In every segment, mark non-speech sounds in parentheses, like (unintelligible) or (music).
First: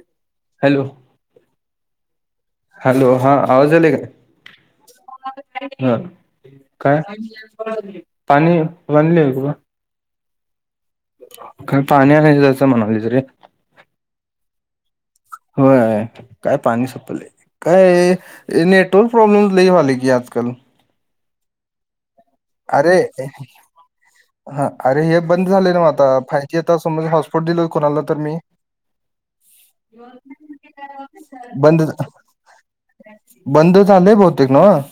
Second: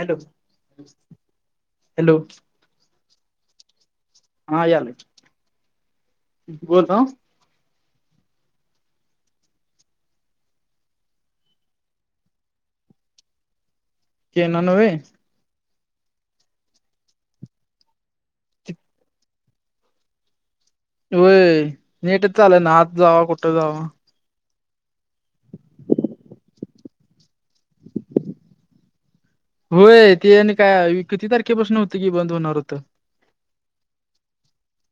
Hello, hello hello. Hello! हां आवाज यालय काय? हा याल (inaudible) हा, बोल काय? (unintelligible) काल पाणी आणाय जायच म्हणालेत रे! केनान व्हय? होय! काय पाणी सपलंय. काय! नेटवर्क प्रॉब्लम लय व्हालय की, आज काल. होय! नेटच चालना आत अरे जावा कुठं जावा. हा, अरे! हे बंद झालय नव्ह आता फायजी आता समज हॉटस्पॉट दिलं कोणाला तर मी होय! ते आणि काय किती तारखेपासून होतं की, बंद होणार होतं. बंद झालंय बहुतेक नव्ह.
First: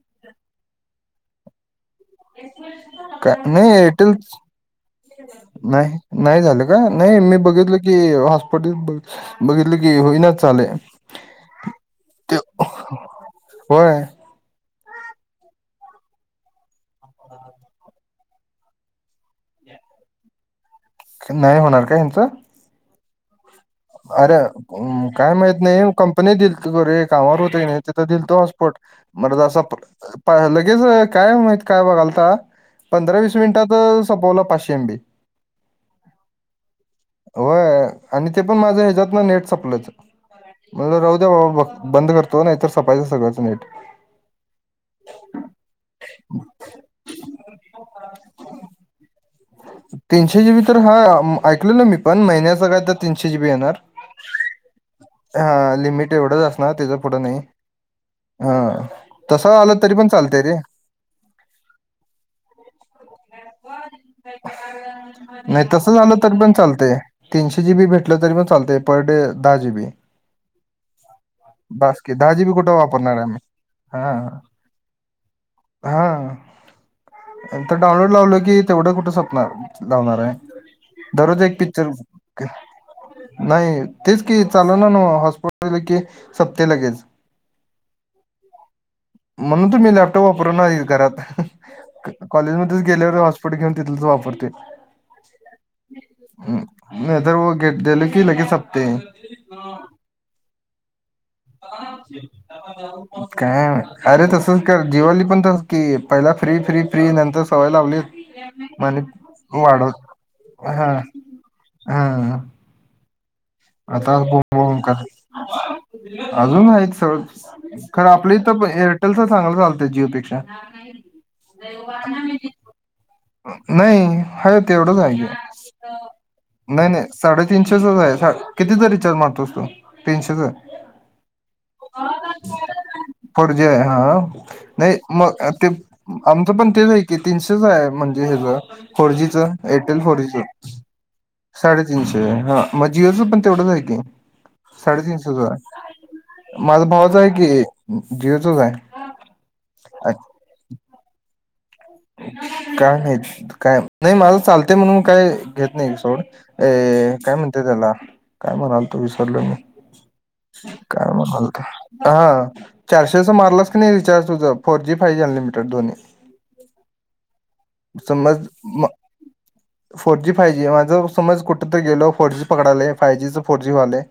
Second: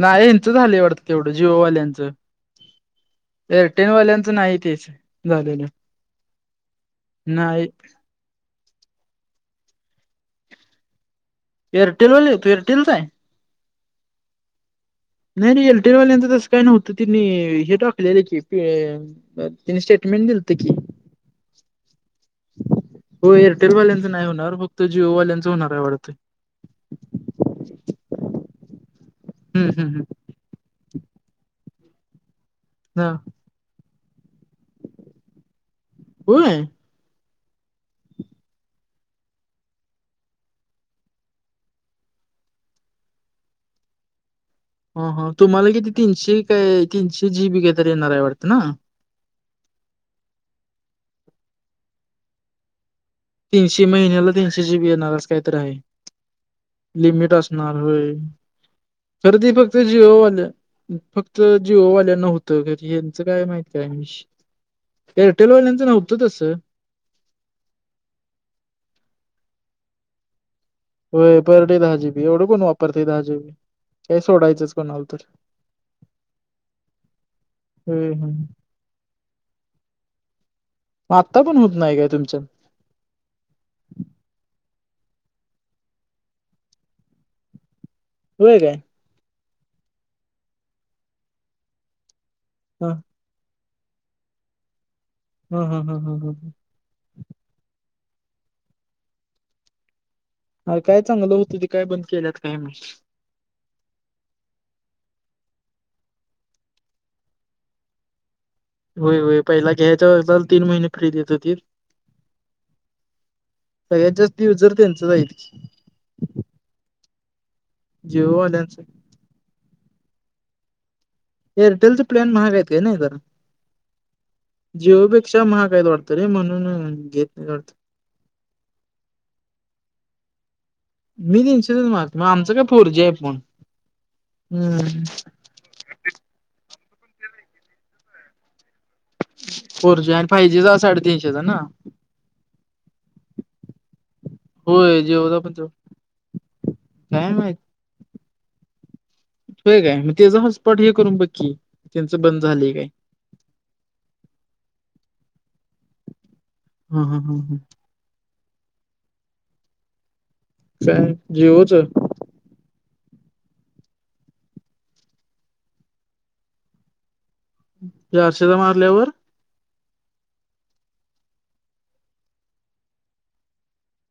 नाही! हेचं झालय वाटतं तेवढं जीओ वाल्यांचं. (unintelligible) का, नाही एरटेलच, नाही तेच झालेलं नाही -नाही झालं का! नाही मी बघितलं की हॉटस्फाॅटच बघितलं की, होईनाच झालया. एअरटेललाच येतंय एअरटेलच आहे? होय! नाही - नाही एअरटेल वाल्याच तसं काय नव्हतं तेनी हे टाकलेलं की तेनी स्टेटमेंट दिलत की. नाही होणार का हेंच? हो, एअर अरं! हं काय माहित होणार आहे नाही. वाटतं कंपनी दिलती (unintelligible) टावार होते का नाय, तिथं दिलत हाॅटस्पॉट बरं हम्म हम्म झालं (unintelligible) लगेच अ काय माहित काय बघालता, ह पंधरा- वीस मिनिटात संपवला फास्ट (unintelligible) कोण आहे? होय आणि ते पण माझं हेच्यातल नेट संपलवत. म म्हणल राहू द्या बाबा ब- बंद करतो. नाही तर सपायचं सगळचं नेट. हा-हा, तुम्हाला किती तीनशे काय, तीनशे जी बी काहीतरी येणार आहे वाटत ना? तीनशे जी बी तर हा, ऐकलेल मी पण महिन्याचा काय तर तीनशे जीबी येणार तीनशे, महिन्याला तीनशे जी बी येणार असं कायतरी आहे. हा लिमिट एवढंच असणार त्याच्या पुढं लिमिट नाही असणार होय. हा तरी तसं ते आलं फक्त तरी पण चालतंय जिओवाल्या रे फक्त जीओवाल्याना होतंय काय तरी, हेचं काय माहित काय विष (inaudible) नाही एअरटेलवाल्यांचं तस झालं नव्हतं तरी पण तसं. चालतय. तीनशे जी बी भेटलं तरी पण चालतय. पॉईंट दहा जी बी. होय, पर डे दहा जी की बी, एवढं जीबी कोण कुठं वापरतय वापरणार दहा आहे जी आम्ही बी, काय हा सोडायचंच कोणाल तर. हा. ‌. नंतर होय डाउनलोड होय लावल की तेवढं कुठ स पणार -लावणाराय, आता दररोज पण एक होत पिक्चर नाही काय तुमच्यात नाही. तेच की, चालना नव्ह, हॉटस्पाॅट दिल की, संपतंय लगेच. (inaudible) होय काय? म्हणून तर मी लॅपटॉप वापरना (inaudible) घरात कॉलेजमध्येच हा गेल्यावर हॉस्पॉट घेऊन तिथलंच वापरतोय. हम्म -हम्म- हम्म -हम्म -हम्म हम्म! नाही तर व गे दिल की लगेच संपतंय. अ काय चांगलं होतं ते काय बंद केल्यात काय माहित. काय म, अरे तसच कर जिओ वाली पण तसच की पहिला फ्री फ्री फ्री नंतर सवय लावलीत (unintelligible) व्हय व्हय पहिला घ्यायचच्या वक्ताला तीन महिने फ्री देत होती. हा आता (inaudible) कर त्यांचंच आहेत की अजून आहेत सोड, खरं आपली इथं एर (inaudible) जिओवाल्यांचं. एअरटेलच चांगल चालतय जीओ पेक्षा. एअरटेलच प्लॅन महाग हेत की नयी जरा नाही हाय तेवढंच आहे की, जिओपेक्षा महाग आहेत वाटतं रे नाही म्हणून नाही घेत वाटतं. साडेतीनशेच आहे, साडे कितीच रिचार्ज मारतोस तु?, तीनशेचा मी तीनशेचाच महाग मग आमचं काय फोर जी आहे फोन. फोर जी आहे हा, नाही हम्म मग अ ते आमचं पण तेच आहे की, तीनशेच आहे म्हणजे हेच फोर जी च, एअरटेल जी फोर आणि फाय जीच जीचा साडेतीनशेचा ना साडेतीनशे. म जिओ च पण तेवढंच आहे की. होय जिओचा साडेतीनशेचा पण तो आहे, माझ भावाचा आहे काय माहित की जिओचा च आहे होय काय म तेचा हॉट स्पॉट हे करून बघ की त्यांचं बंद झालंय काय का माहित, काय नाही माझ चालतय म्हणून काय घेत नाही सोड. हा ए हा काय हा हा म्हणत्यात त्याला काय म्हणालतो विसरलो मी काय म्हणालतो? हा चारशेचा मारलास क नयी रिचार्ज तुझ four G, five G unlimited दोन्ही. समज चारशेचा म मारल्यावर फोर जी, फाय जी जर समज कुठ तर गेलो फोर जी पकडालय, फाय जी च फोर जी व्हालय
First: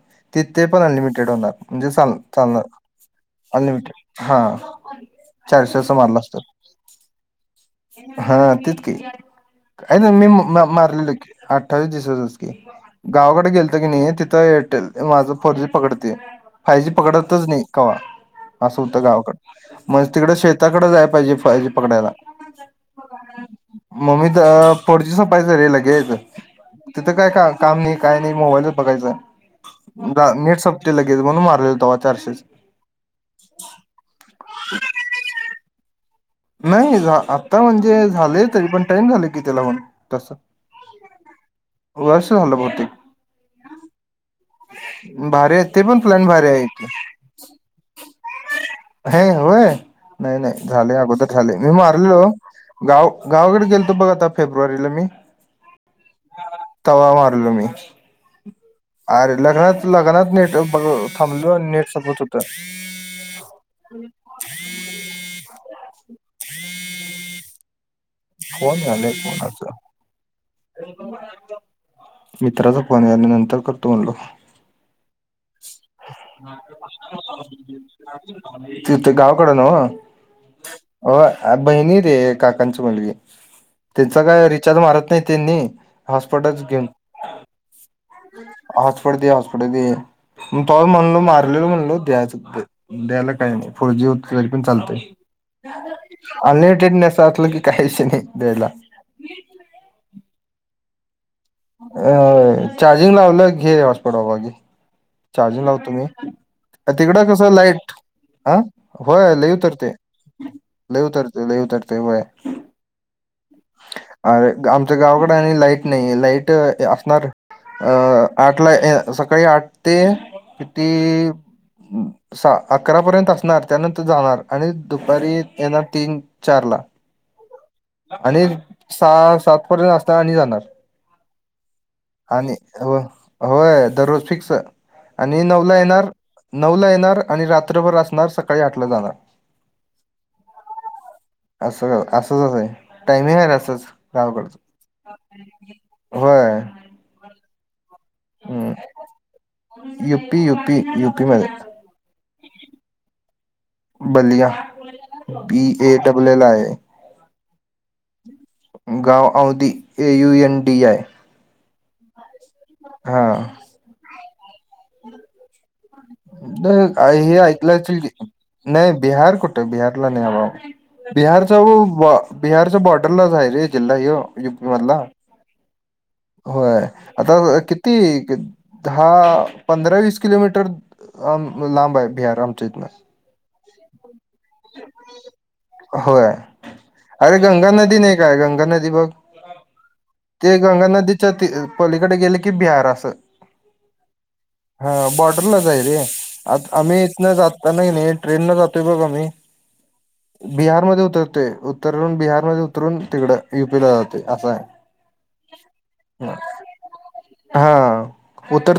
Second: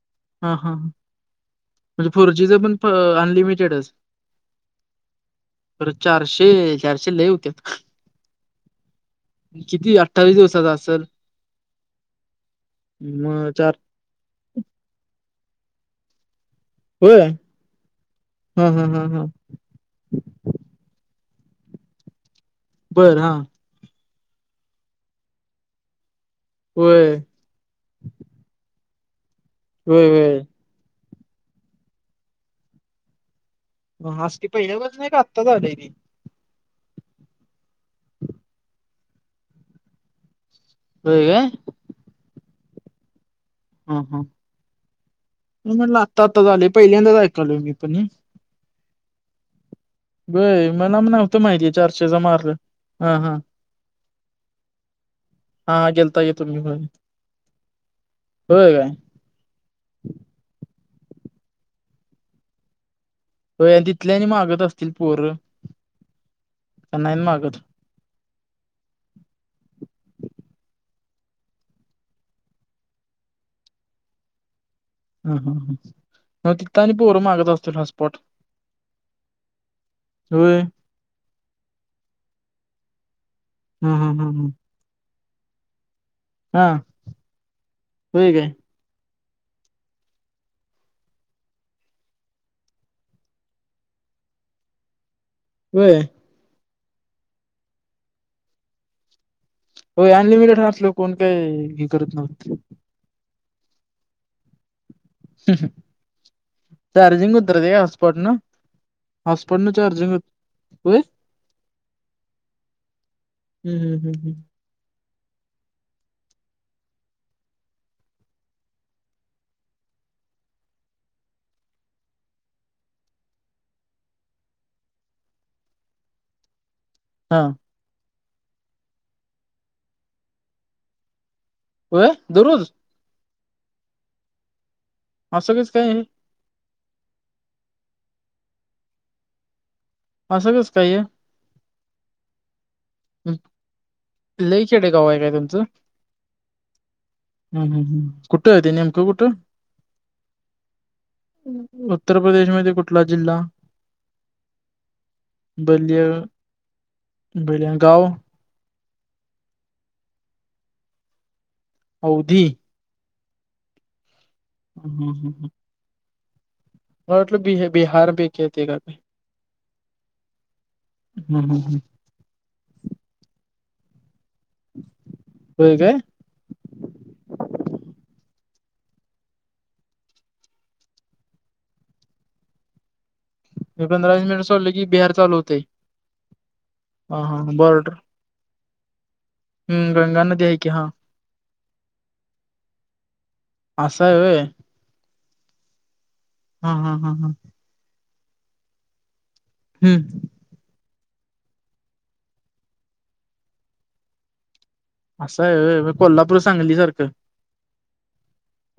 हा हा तिथे हा. पण म्हणजे अनलिमिटेड होणार, म्हणजे चाल फोर जीच चालणार पण अनलिमिटेडच. अनलिमिटेड हा. खरं चारशेचा मारला चारशे असतात चारशे लय हुत्यात. हा तेच की किती काय नाय मी अठ्ठावीस मार दिवसाचा असल मारलेल की अठ्ठावीस दिवसाच च की मग गावाकडे चार गेलतो की तिथं हाय एअरटेल माझं फोर जी पकडतय फाय जी होय पकडतच नाही कवा, हा असं हा हा होतं हा गावाकड मग तिकड शेताकड जायला पाहिजे फाय जी पकडायला बर हा म माझं फोर जी संपायच रे लगेच तिथ होय काय काम नाही काय नाही, मोबाईलच बघायचं होय नेट संपतय लगेच म्हणून मारलेलं तवा चारशेच. म आज ते पहिल्या (inaudible) नाही का आताच झालय ते नाही आता म्हणजे झालय तरी पण टाईम झालय की त्याला पण तस. होय काय? वर्ष झालं बहुतेक ह ह भारी आहे मी ते म्हटलं पण आता प्लॅन आता भारी आहे झालय, की पहिल्यांदाच ऐकालोय मी पण हे हे होय, नाही नाही होय झालय मला अगोदर नव्हतं झालय माहिती मी चारशेचा मारलेलो मारलं गाव, हा हा गावाकडे गेलतो बघा आता फेब्रुवारीला मी हा गेलता की तुम्ही होय, तवा मारलो मी होय काय अरे लग्नात लग्नात नेट बघ थांबलो नेट संपत होत व्हय आणि तिथले आणि मागत असतील पोर, नाही मागत. फोन यायलाय कोणाचा मित्राचा फोन आहे मी नंतर करतो म्हणलो हम्म हं तिथ गावाकड नवं होय होय बहिणी रे काकांची मुलगी हा हा त्यांचा हा काय हा रिचार्ज मारायचा नाही त्यांनी हॉसस्पॉटच हा घेऊन होय काय हॉटस्पॉट दे हॉटस्पॉट दे मग तो म्हणलो मारलेल म्हणलो द्यायचं द्यायला काही नाही फोर जी होतं तरी पण चालतंय होय अनलिमिटेड असलं की काहीच विषय नाही द्यायला. होय अनलिमिटेड असलं कि कोण काही हे अ करत नव्हतं. चार्जिंग लावलं घे हॉटस्पॉट बाबा घे चार्जिंग लावतो मी तिकडं चार्जिंग कसं उतरते का लाईट हॉटस्पॉट न हा होय लय हॉटस्पॉटनं उतर ती. चार्जिंग होत होय? लय उतरती लय उतरती होय हम्म हम्म हम्म हम्म अरे आमच्या गावाकडे आणि लाईट नाही लाईट असणार अं आठला सकाळी आठ ते किती सा अकरापर्यंत असणार त्यानंतर जाणार आणि दुपारी येणार तीन चारला हा आणि सहा सात पर्यंत असणार आणि जाणार. होय आणि दररोज हो हो दररोज फिक्स आणि असं कसं नऊला काय हे? येणार नऊ ला येणार आणि रात्रभर असणार सकाळी आठ ला जाणार. असं कासकाय हे असं असचं आहे. टायमिंग आहे असंच गावाकडच लई खेडेगाव आहे काय तुमचं? होय हम्म हम्म हम्म कुठं ते हम्म. नेमकं कुठं? युपी युपी युपी मध्ये उत्तर प्रदेशमध्ये कुठला जिल्हा? Ballia B A double L I आहे. बेलगाव. गाव औदीअ A U N D I. Aundi हा हम हम हम ह. हे ऐकलं असेल बिहार की पैकी येते का नाही काय? बिहार कुठे बिहारला नाही बाबा ब हम्म हम्म हम्म. (unintelligible) बिहारचा बॉर्डरलाच आहे रे जिल्हा यो युपी मधला होय काय? होय आता किती दहा पंधरा वीस किलोमीटर अम लांब आहे बिहार आमच्या इथनं मी पंधरा वीस मिनिट सोडलं की बिहार चालू होतंय. होय हा अरे हा गंगा बॉर्डर नदी नाही का? का गंगा नदी बघ हम्म गंगा नदी ते आहे की हा. गंगा नदीत छ पलीकडे गेले की बिहार असं. असं आहे होय. हा बॉर्डरला जा आहे रे हा आता हा आम्ही हा हा. इथनं जाताना नाही ट्रेनला जातोय बघ आम्ही हम्म बिहारमध्ये उतरते उतरून बिहारमध्ये उतरून तिकडं युपीला जाते असं आहे. असं आहे होय. मग कोल्हापूर सांगली सारखं. हा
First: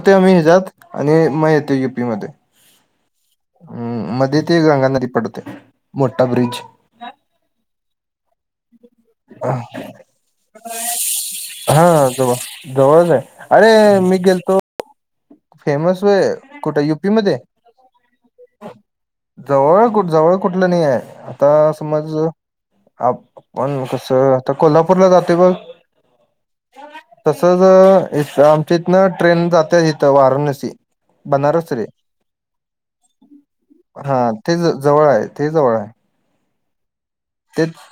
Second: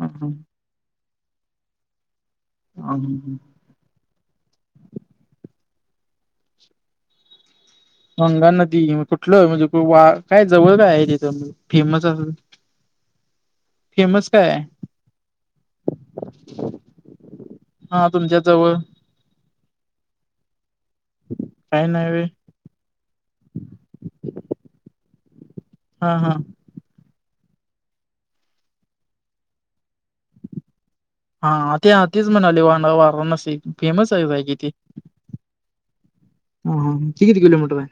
हा हा. मी हयाचत आणि मग येते युपी मध्ये ह हम ह. हम्म मध्ये ते गगा नदी पडते मोठा ब्रिज गंगा नदी कुठलं म्हणजे वा काय जवळ काय आहे तिथं हा फेमस असं जवळ काय? अरे मी गेलतो आहे फेमस वय कुठे युपी मध्ये? हा तुमच्या जवळ जवळ कुठं जवळ कुठलं नाही आहे आता काय नाही समज वे आप पण कसं आता कोल्हापूरला जातोय बघ? हा हा. तसच आमच्या इथं इथनं ट्रेन जाते इथं वाराणसी बनारस हा रे ते तेच म्हणाले वा वाराणसी फेमस हा आहे काय ते किती ज जवळ आहे ते जवळ आहे. हम्म हम्म ती किती किलो ते मीटर आहे?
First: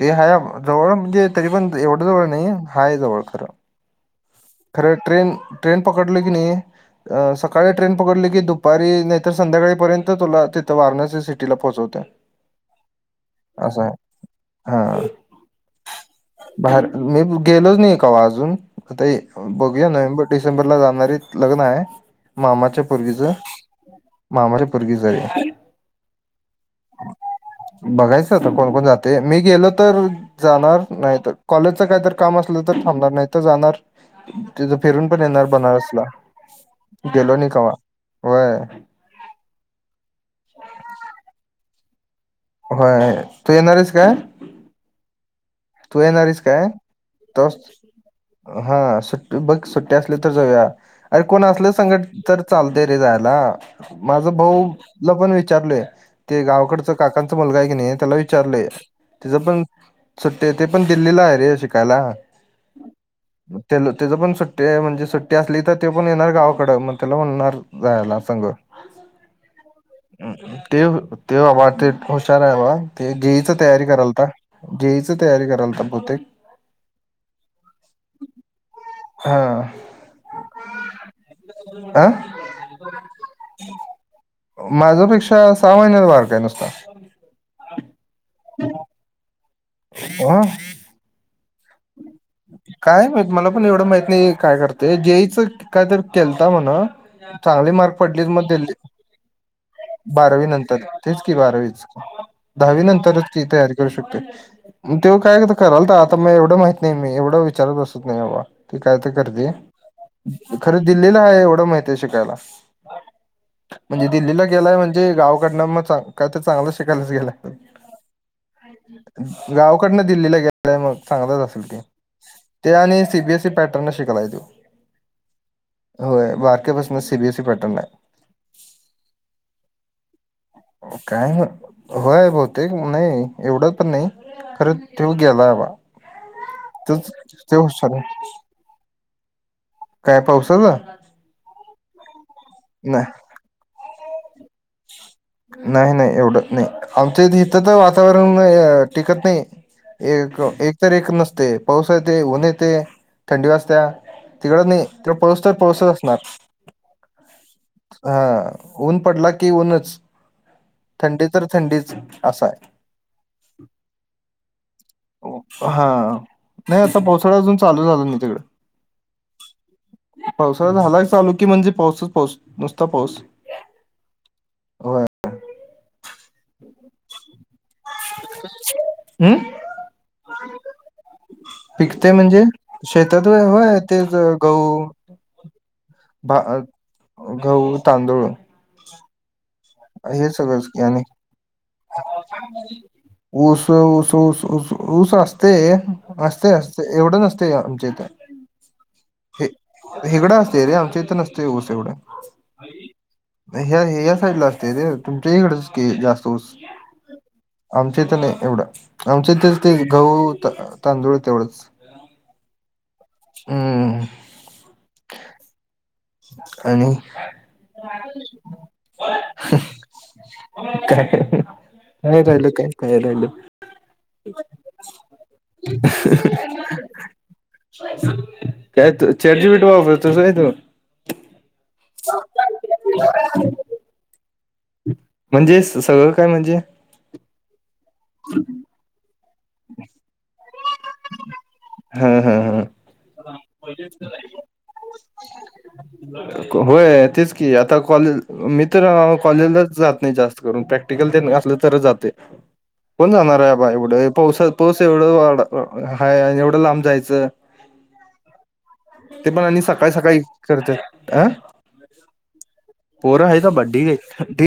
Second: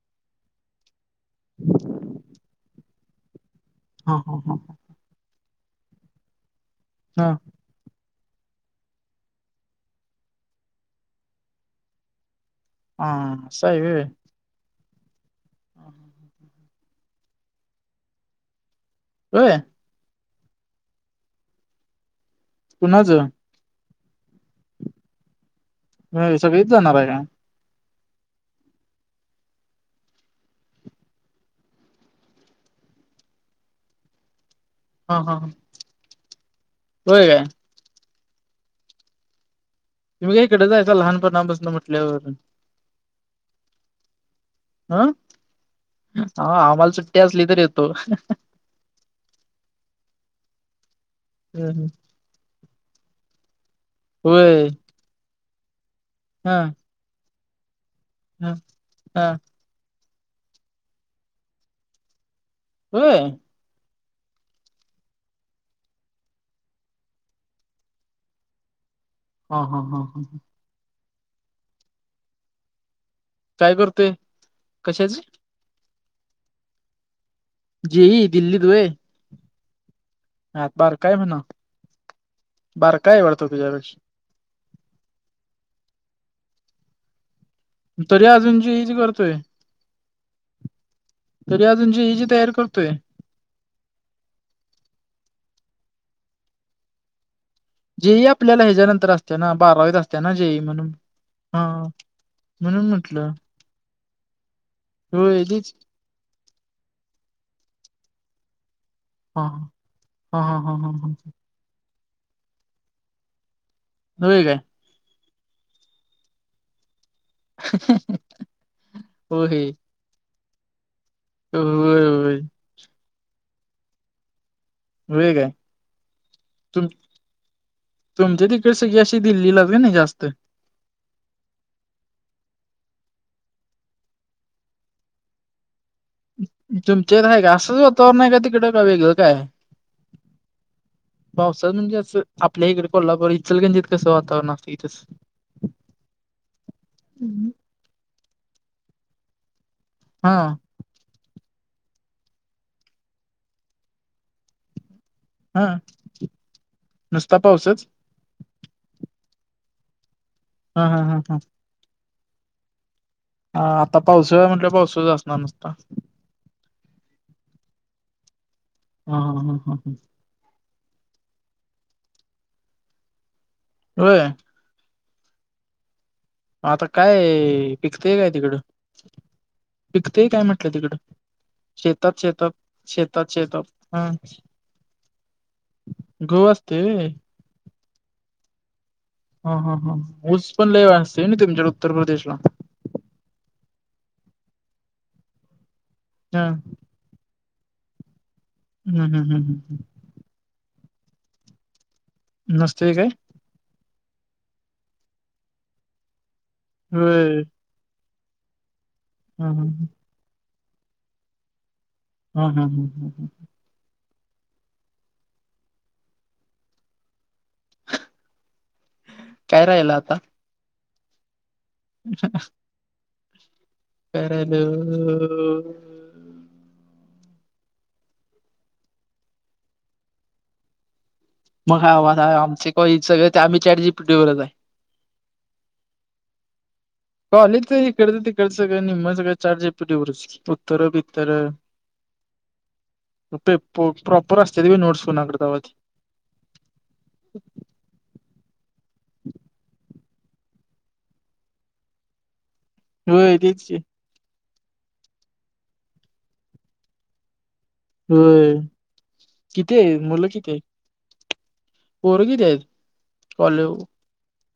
ते हाय जवळ म्हणजे तरी पण एवढं जवळ नाही हाय जवळ खरं. हा हा हा. ट ट्रेन पकडलोय की नाही अ हा सक काळी ट्रेन पकडली की दुपारी नाहीत तर संध्याकाळीपर्यंत तुला तिथं वाराणसी सिटीला पोहोचवत्या. आं असा आहे वे. हा. हां हां हां. बाहेर मी गेलोच नाही कव्हा अजून तरी होय बघ (unintelligible) नोव्हेंबर डिसेंबर ला जाणारे लग्न आहे मामाच्या कुणाचं पोरगीचा. मामाची पोरगीचा आहे. व्हय सगळीत जाणार आहे काय? बघायचं आता कोण कोण जाते मी गेलो तर जाणार नाही तर कॉलेजचा काहीतर काम असलं तर थांबणार नाही तर जाणार. तिथं फिरून हा पण हा येणार बनारसला होय गेलो काय नाही कव्हा वय. म्हणजे इकडे जायचा लहानपणा पासून म्हटल्यावर. होय तू येणार आहेस काय? आं तू येणारीस काय आम्हाला सुट्टी असली तोच तरी येतो. हा सुट्ट बघ सुट्टी असली तर जाऊया अरे कोण असलं संगट तर चालते रे जायला माझा होय भाऊला पण विचारलय ते हा गावकडचं काकांचा मुलगा आहे की नाही त्याला हा विचारलेय हा तिचं पण सुट्टी आहे ते पण दिल्लीला आहे रे शिकायला. होय. म तेलं त्याजा पण सुट्टी म्हणजे सुट्टी असली तर ते पण येणार गावाकडं मग त्याला म्हणणार जायला सग. (unintelligible) आ हा हा हा हम्म हम्म. तेव ते बाबा ते हुशार आहे बा ते जे ई चा काय तयारी करतोय करालता जे ई कशाची तयारी करालता बहुतेक. जी ई दिल्लीत वय. हा. आत बारका हाय म्हणाव अ बारका आहे वाढतो तुझ्यापेक्ष. माझ्यापेक्षा सहा महिन्याच बारका आहे नुसता. तरी अजून जी ई जी करतोय? हो. तरी अजून जे ई जी तयार करतोय? काय माहित मला पण एवढं माहीत नाही आहे काय करते जेई चा कायतर केलता म्हणा. चांगले मार्क जेई पडलेच म आपल्याला देल्ली ह्याच्यानंतर असते ना बारावीत असते ना बारावी जेई नंतर म्हणून तेच की हा बारावीच. दहावी म्हणून नंतरच म्हटलं की तयारी. करू शकतेय त्यो काय होय तर तेच करायलता आता मी एवढं माहित नाही मी एवढं विचारत बसत नाही बाबा. ते काय तर हा करतय हा हा हा खरं हा ह दिल्लीला हाय एवढं माहतीयं शिकायला. म्हणजे होय दिल्लीला काय गेलाय म्हणजे गावकडनं मग चा काय तर चांगलं शिकायलाच गेलाय. (inaudible) हो हे गावकडनं दिल्लीला गेलाय मग. चांगलंच असेल की होय होय ते आणि C B S E pattern शिकालाय त्यो. व्हय काय? होय तुम बारक्यापासन सी बी एस ई पॅ तुमच्या तिथ सगळी अशी दिल्लीलाच किनी जास्त. काय होय बहुतेक नाही एवढं पण नायी. खरं त्यो गेलाय बा. तोच तुमच्या इथं हाय काय तो असंच हुशार वातावरण आहे हाय का तिकडं? का वेगळं काय हाय? काय पावसाचा? पावसाच म्हणजे असं आपल्या इकडे नाही कोल्हापूर इचलकरंजीत कसं वातावरण असतय इथं. नाही नाही एवढं नाही हम्म. आमच्याहित तर वातावरण टिकत नायी. हा एक एक तर एक नसतय पाऊस येतय ऊन येतय थंडी वाजत्या तिकडं नई. त्यो पाऊस तर हा पाऊसच असणार. नुसता पाऊसच हां ऊन पडला की ऊनच हा हा हा थंडी हा तर थंडीच असायं.. हां आता पावसुळा म्हटलं पावसुळाच असणार नुसता. हा नाही आता पावसुळा अजून चालू झाला नायी तिकडं. हां हां हां हां. पावसाळा झाला चालू की म्हणजे पाऊसच पाऊस नुसता पाऊस. होय. होय आता काय पिकतेय काय तिकडं? हम्म. पिकतेय काय म्हटलं तिकडं? पिकतय शेतात म्हणजे शेतात शेतात व्हय ते हा गहू. गहू भात, असतोय व्हय गहू, तांदूळ हां हां हां हे ऊस सगळंच पण की लयी व्हय आणि असतय किनी तुम्हच्या ऊस ऊस ऊस ऊस ऊस असतय हा असतय अस एवढं नसतय घ्याआमच्या इथं. हुं हुं हुं हुं. हिगडं असतेय रे आमच्या इथं नसतोय ऊस एवढं. नसतय काय? ह्या हेज्या साईडला असतयं रे तुमच्या हिकडचकी जास्त ऊस. होय. आमच्या इथं नायी एवढं आमच्या हा इथे तेच हा ते गहू तांदूळ तेवढंच. हुंहुं हुं हुं. हुं. आणि (inaudible) काय राहिलं आता? काय काय राहिलं काय काय राहिलं. करायलो. (inaudible) काय तू चाट जी पी टी वापरतोस होय तू? मग हां (inaudible) आमचे (inaudible) सगळे ते आम्ही चाट जीपीटी वरच हाय. म्हणजे स सगळं काय म्हणजे? कॉलेच तरी करतं ते करचं का नि म सग का चार्जे पवर उत्तर बित्तर (unintelligible) हा हा हा, प्रॉपर असत व नोडसकनकडतावती, ह होय? तेच की. आता कॉलेज मी तर कॉलेजलाच जात नाही. जास्त करून प्रॅक्ट अस तर जाते कोण होय जाणार आहे तेच बा की एवढ (unintelligible) पासात पास एवढं वा एवढं लांब जायचं? होय. ते पण आणि किती सकाळी आहे -सकाळी मुलं किती आहेत? करतात? अं पोरं किती आहेत? पोरा ह ग कॉले ढिगे (unintelligible)